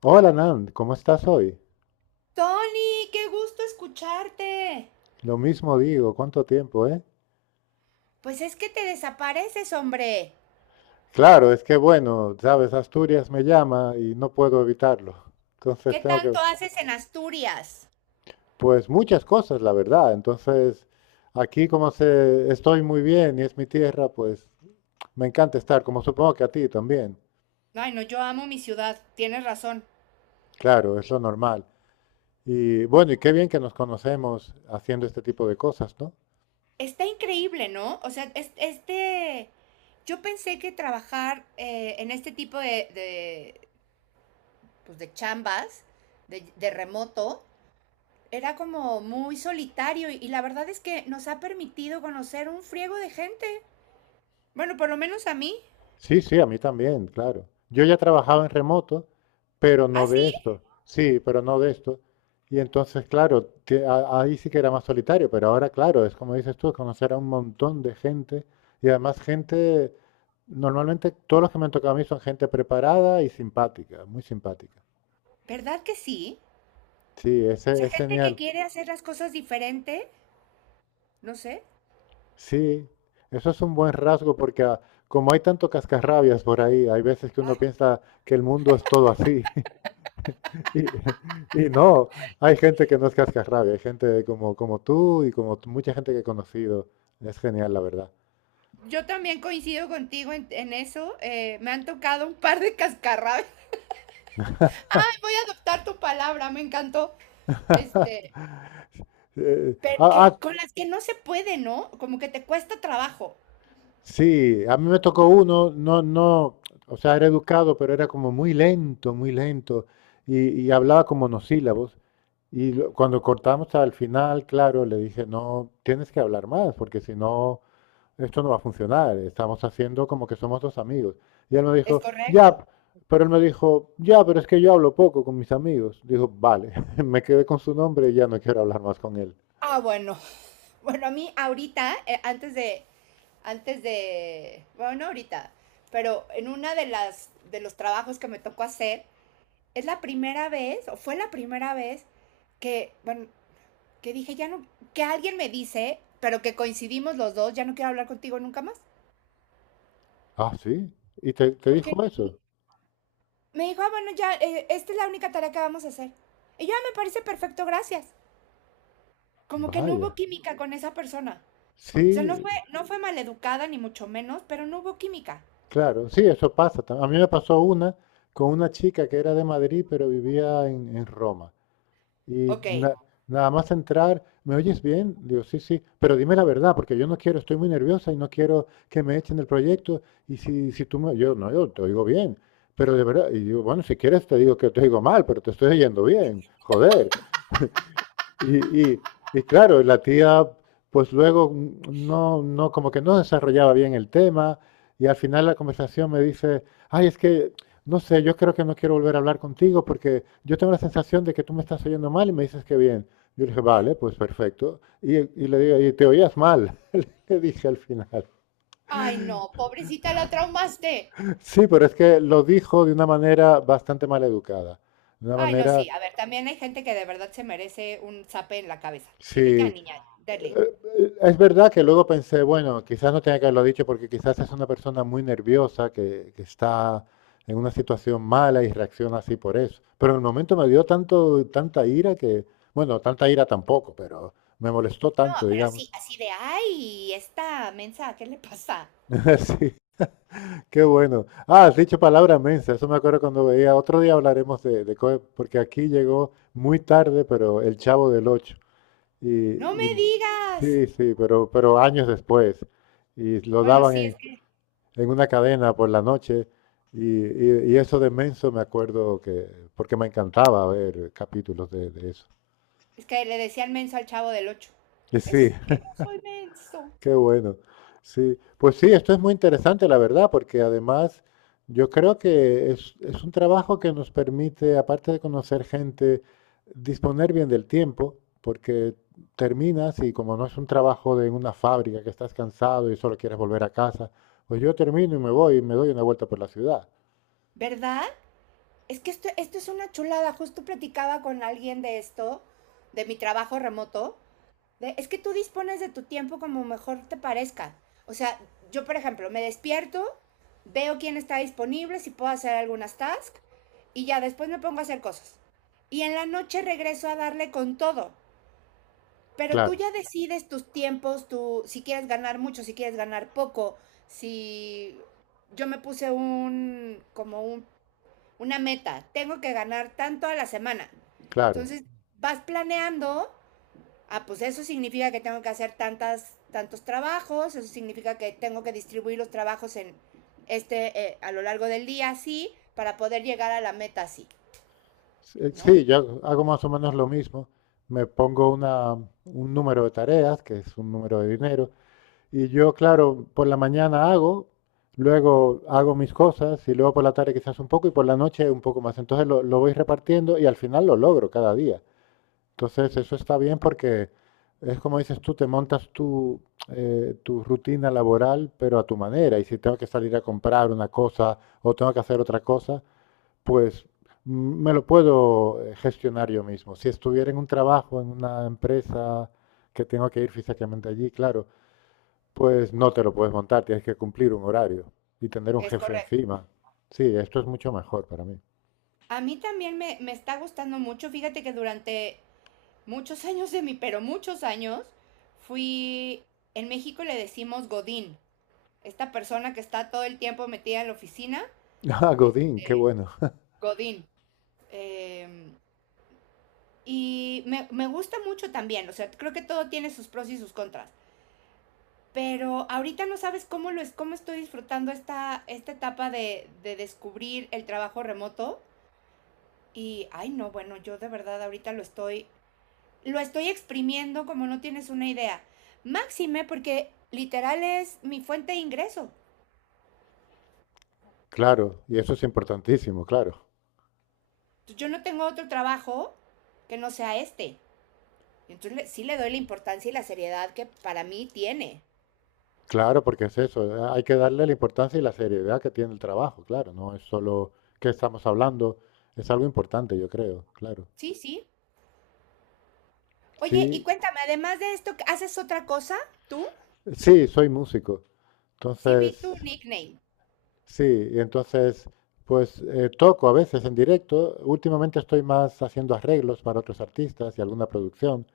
Hola Nan, ¿cómo estás hoy? Tony, qué gusto escucharte. Lo mismo digo, ¿cuánto tiempo, Pues es que te desapareces, hombre. Claro, es que bueno, sabes, Asturias me llama y no puedo evitarlo. Entonces ¿Qué tengo tanto que, haces en Asturias? pues muchas cosas, la verdad. Entonces, aquí como se, estoy muy bien y es mi tierra, pues me encanta estar, como supongo que a ti también. Ay, no, yo amo mi ciudad, tienes razón. Claro, es lo normal. Y bueno, y qué bien que nos conocemos haciendo este tipo de cosas, ¿no? Está increíble, ¿no? O sea, yo pensé que trabajar en este tipo de, pues, de chambas, de remoto, era como muy solitario y la verdad es que nos ha permitido conocer un friego de gente. Bueno, por lo menos a mí. Sí, sí, a mí también, claro. Yo ya trabajaba en remoto, pero no Ah, sí, de esto. Sí, pero no de esto. Y entonces, claro, ahí sí que era más solitario, pero ahora, claro, es como dices tú, conocer a un montón de gente y además gente, normalmente todos los que me han tocado a mí son gente preparada y simpática, muy simpática. ¿verdad que sí? Sí, O ese sea, es gente que genial. quiere hacer las cosas diferente, no sé. Sí, eso es un buen rasgo porque como hay tanto cascarrabias por ahí, hay veces que uno piensa que el mundo es todo así. Y, y no, hay gente que no es cascarrabia, hay gente como, como tú y como mucha gente que he conocido. Es genial, la verdad. Yo también coincido contigo en eso. Me han tocado un par de cascarrabias. Ay, voy a adoptar tu palabra, me encantó. Este, Eh, pero que ah, ah, con las que no se puede, ¿no? Como que te cuesta trabajo. sí, a mí me tocó uno, no, no, o sea, era educado, pero era como muy lento, y hablaba con monosílabos. Y cuando cortamos al final, claro, le dije, no, tienes que hablar más, porque si no, esto no va a funcionar, estamos haciendo como que somos dos amigos. Y él me Es dijo, ya, correcto. pero él me dijo, ya, pero es que yo hablo poco con mis amigos. Dijo, vale, me quedé con su nombre y ya no quiero hablar más con él. Ah, bueno. Bueno, a mí ahorita, bueno, no ahorita, pero en una de las, de los trabajos que me tocó hacer, es la primera vez, o fue la primera vez que, bueno, que dije, ya no, que alguien me dice, pero que coincidimos los dos, ya no quiero hablar contigo nunca más. Ah, sí, y te Porque dijo eso. me dijo, ah, bueno, ya, esta es la única tarea que vamos a hacer. Y yo, ah, me parece perfecto, gracias. Como que no Vaya, hubo química con esa persona. O sea, sí, no fue maleducada, ni mucho menos, pero no hubo química. claro, sí, eso pasa. A mí me pasó una con una chica que era de Madrid, pero vivía en Roma. Y Ok. Nada más entrar, ¿me oyes bien? Digo, sí, sí, pero dime la verdad, porque yo no quiero, estoy muy nerviosa y no quiero que me echen del proyecto. Y si, si tú me, yo no, yo te oigo bien, pero de verdad, y digo, bueno, si quieres te digo que te oigo mal, pero te estoy oyendo bien, joder. Y, y claro, la tía, pues luego no, no, como que no desarrollaba bien el tema, y al final la conversación me dice, ay, es que, no sé, yo creo que no quiero volver a hablar contigo porque yo tengo la sensación de que tú me estás oyendo mal y me dices que bien. Yo le dije, vale, pues perfecto. Y le digo, y te oías mal, le dije al final. Ay, no, pobrecita, la traumaste. Sí, pero es que lo dijo de una manera bastante mal educada, de una Ay, no, manera, sí. A ver, también hay gente que de verdad se merece un zape en la cabeza. Sí, de ya, sí, niña, dale. es verdad que luego pensé, bueno, quizás no tenía que haberlo dicho porque quizás es una persona muy nerviosa que está en una situación mala y reacciona así por eso. Pero en el momento me dio tanto, tanta ira que, bueno, tanta ira tampoco, pero me molestó tanto, No, pero digamos. así, así de, ay, esta mensa, ¿qué le pasa? Sí, qué bueno. Ah, has dicho palabra mensa, eso me acuerdo cuando veía. Otro día hablaremos de Coe, porque aquí llegó muy tarde, pero el Chavo del Ocho. Y, ¡No me y- digas! sí, sí, pero años después. Y lo Bueno, daban sí, en una cadena por la noche. Y, y eso de Menso me acuerdo que, porque me encantaba ver capítulos de eso. es que le decían menso al chavo del 8. Y sí, Es que no soy menso. qué bueno. Sí, pues sí, esto es muy interesante, la verdad, porque además yo creo que es un trabajo que nos permite, aparte de conocer gente, disponer bien del tiempo, porque terminas y como no es un trabajo de una fábrica que estás cansado y solo quieres volver a casa, pues yo termino y me voy y me doy una vuelta por la ciudad. ¿Verdad? Es que esto es una chulada. Justo platicaba con alguien de esto, de mi trabajo remoto. De- es que tú dispones de tu tiempo como mejor te parezca. O sea, yo, por ejemplo, me despierto, veo quién está disponible, si puedo hacer algunas tasks, y ya después me pongo a hacer cosas. Y en la noche regreso a darle con todo. Pero tú Claro, ya decides tus tiempos, tú, si quieres ganar mucho, si quieres ganar poco, si yo me puse una meta, tengo que ganar tanto a la semana. claro. Entonces vas planeando, ah, pues eso significa que tengo que hacer tantos trabajos, eso significa que tengo que distribuir los trabajos en a lo largo del día así, para poder llegar a la meta así, Sí, ¿no? sí, yo hago más o menos lo mismo. Me pongo una, un número de tareas, que es un número de dinero, y yo, claro, por la mañana hago, luego hago mis cosas, y luego por la tarde quizás un poco, y por la noche un poco más. Entonces lo voy repartiendo y al final lo logro cada día. Entonces eso está bien porque es como dices tú, te montas tu, tu rutina laboral, pero a tu manera. Y si tengo que salir a comprar una cosa o tengo que hacer otra cosa, pues me lo puedo gestionar yo mismo. Si estuviera en un trabajo, en una empresa que tengo que ir físicamente allí, claro, pues no te lo puedes montar, tienes que cumplir un horario y tener un Es jefe correcto. encima. Sí, esto es mucho mejor para mí. A mí también me está gustando mucho, fíjate que durante muchos años de mí, pero muchos años, fui, en México le decimos Godín, esta persona que está todo el tiempo metida en la oficina, Ah, es Godín, qué bueno. Godín. Eh, me gusta mucho también, o sea, creo que todo tiene sus pros y sus contras, pero ahorita no sabes cómo lo es, cómo estoy disfrutando esta etapa de descubrir el trabajo remoto. Y, ay, no, bueno, yo de verdad ahorita lo estoy exprimiendo como no tienes una idea. Máxime porque literal es mi fuente de ingreso. Claro, y eso es importantísimo, claro. Yo no tengo otro trabajo que no sea este. Entonces sí le doy la importancia y la seriedad que para mí tiene. Claro, porque es eso, hay que darle la importancia y la seriedad que tiene el trabajo, claro, no es solo que estamos hablando, es algo importante, yo creo, claro. Sí, sí. Oye, y Sí, cuéntame, además de esto, ¿haces otra cosa tú? sí, soy músico. Sí, vi Entonces, tu nickname. sí, y entonces, pues toco a veces en directo. Últimamente estoy más haciendo arreglos para otros artistas y alguna producción.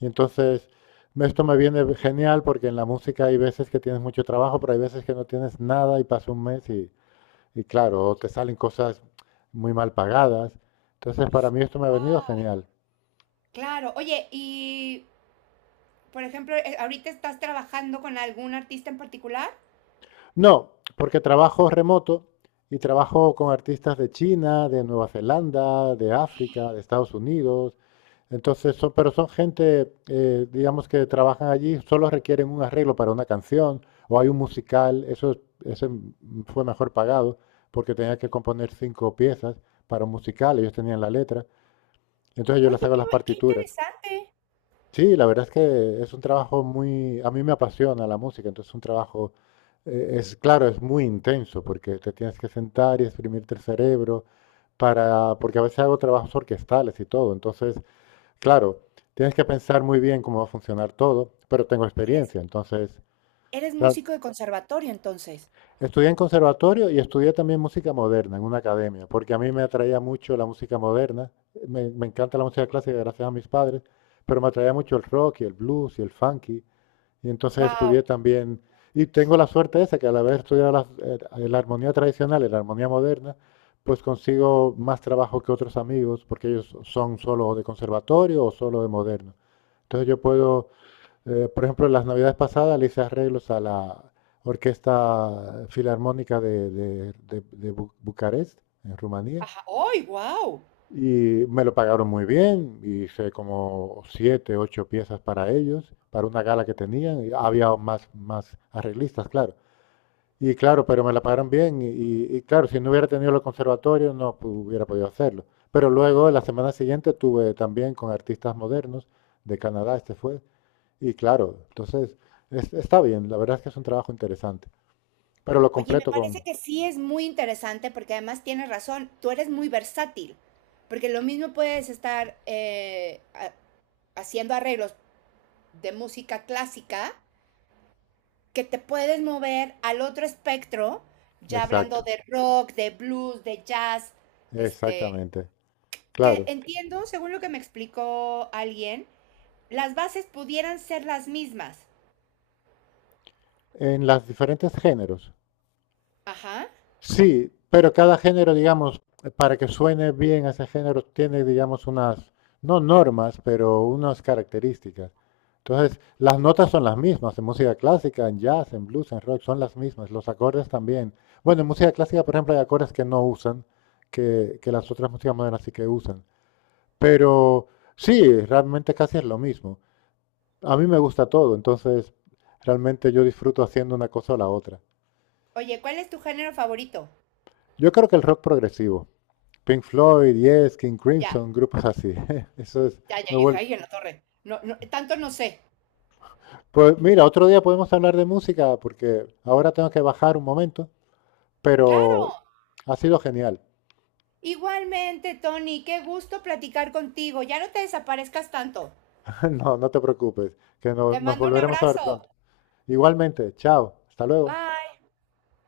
Y entonces, esto me viene genial porque en la música hay veces que tienes mucho trabajo, pero hay veces que no tienes nada y pasa un mes y claro, te salen cosas muy mal pagadas. Entonces, para mí esto me ha venido genial. Claro. Oye, y por ejemplo, ahorita estás trabajando con algún artista en particular. No, porque trabajo remoto y trabajo con artistas de China, de Nueva Zelanda, de África, de Estados Unidos. Entonces, son, pero son gente, digamos, que trabajan allí, solo requieren un arreglo para una canción o hay un musical, eso ese fue mejor pagado porque tenía que componer cinco piezas para un musical, ellos tenían la letra, entonces yo Oye, les hago qué, las qué partituras. interesante. Sí, la verdad es que es un trabajo muy, a mí me apasiona la música, entonces es un trabajo, es claro, es muy intenso porque te tienes que sentar y exprimirte el cerebro para, porque a veces hago trabajos orquestales y todo, entonces claro, tienes que pensar muy bien cómo va a funcionar todo, pero tengo Eres, experiencia, entonces, eres claro, músico de conservatorio entonces. estudié en conservatorio y estudié también música moderna en una academia, porque a mí me atraía mucho la música moderna, me encanta la música clásica gracias a mis padres, pero me atraía mucho el rock y el blues y el funky, y entonces estudié Wow. también, y tengo la suerte esa, que al haber estudiado la, la armonía tradicional y la armonía moderna, pues consigo más trabajo que otros amigos, porque ellos son solo de conservatorio o solo de moderno. Entonces yo puedo, por ejemplo, las navidades pasadas le hice arreglos a la Orquesta Filarmónica de, de Bucarest, en Rumanía, Ajá. ¡Ay, wow! y me lo pagaron muy bien, hice como siete, ocho piezas para ellos, para una gala que tenían, y había más, más arreglistas, claro. Y claro, pero me la pagaron bien, y, y claro, si no hubiera tenido el conservatorio no hubiera podido hacerlo. Pero luego, la semana siguiente, tuve también con artistas modernos de Canadá, este fue, y claro, entonces está bien, la verdad es que es un trabajo interesante, pero lo Oye, me completo con... parece que sí es muy interesante porque además tienes razón, tú eres muy versátil, porque lo mismo puedes estar haciendo arreglos de música clásica, que te puedes mover al otro espectro, ya hablando Exacto, de rock, de blues, de jazz, este, exactamente, que claro, entiendo, según lo que me explicó alguien, las bases pudieran ser las mismas. en los diferentes géneros. Ajá. Sí, pero cada género, digamos, para que suene bien ese género, tiene, digamos, unas, no normas, pero unas características. Entonces, las notas son las mismas en música clásica, en jazz, en blues, en rock, son las mismas, los acordes también. Bueno, en música clásica, por ejemplo, hay acordes que no usan, que las otras músicas modernas sí que usan. Pero sí, realmente casi es lo mismo. A mí me gusta todo, entonces realmente yo disfruto haciendo una cosa o la otra. Oye, ¿cuál es tu género favorito? Yo creo que el rock progresivo. Pink Floyd, Yes, King Ya. Crimson, grupos así. Eso es, Ya, me yo dije, vuelve. ay, en la torre. No, no, tanto no sé. Pues mira, otro día podemos hablar de música porque ahora tengo que bajar un momento, pero Claro. ha sido genial. Igualmente, Tony, qué gusto platicar contigo. Ya no te desaparezcas tanto. No, no te preocupes, que Te nos mando un volveremos a ver pronto. abrazo. Igualmente, chao, hasta luego. Bye.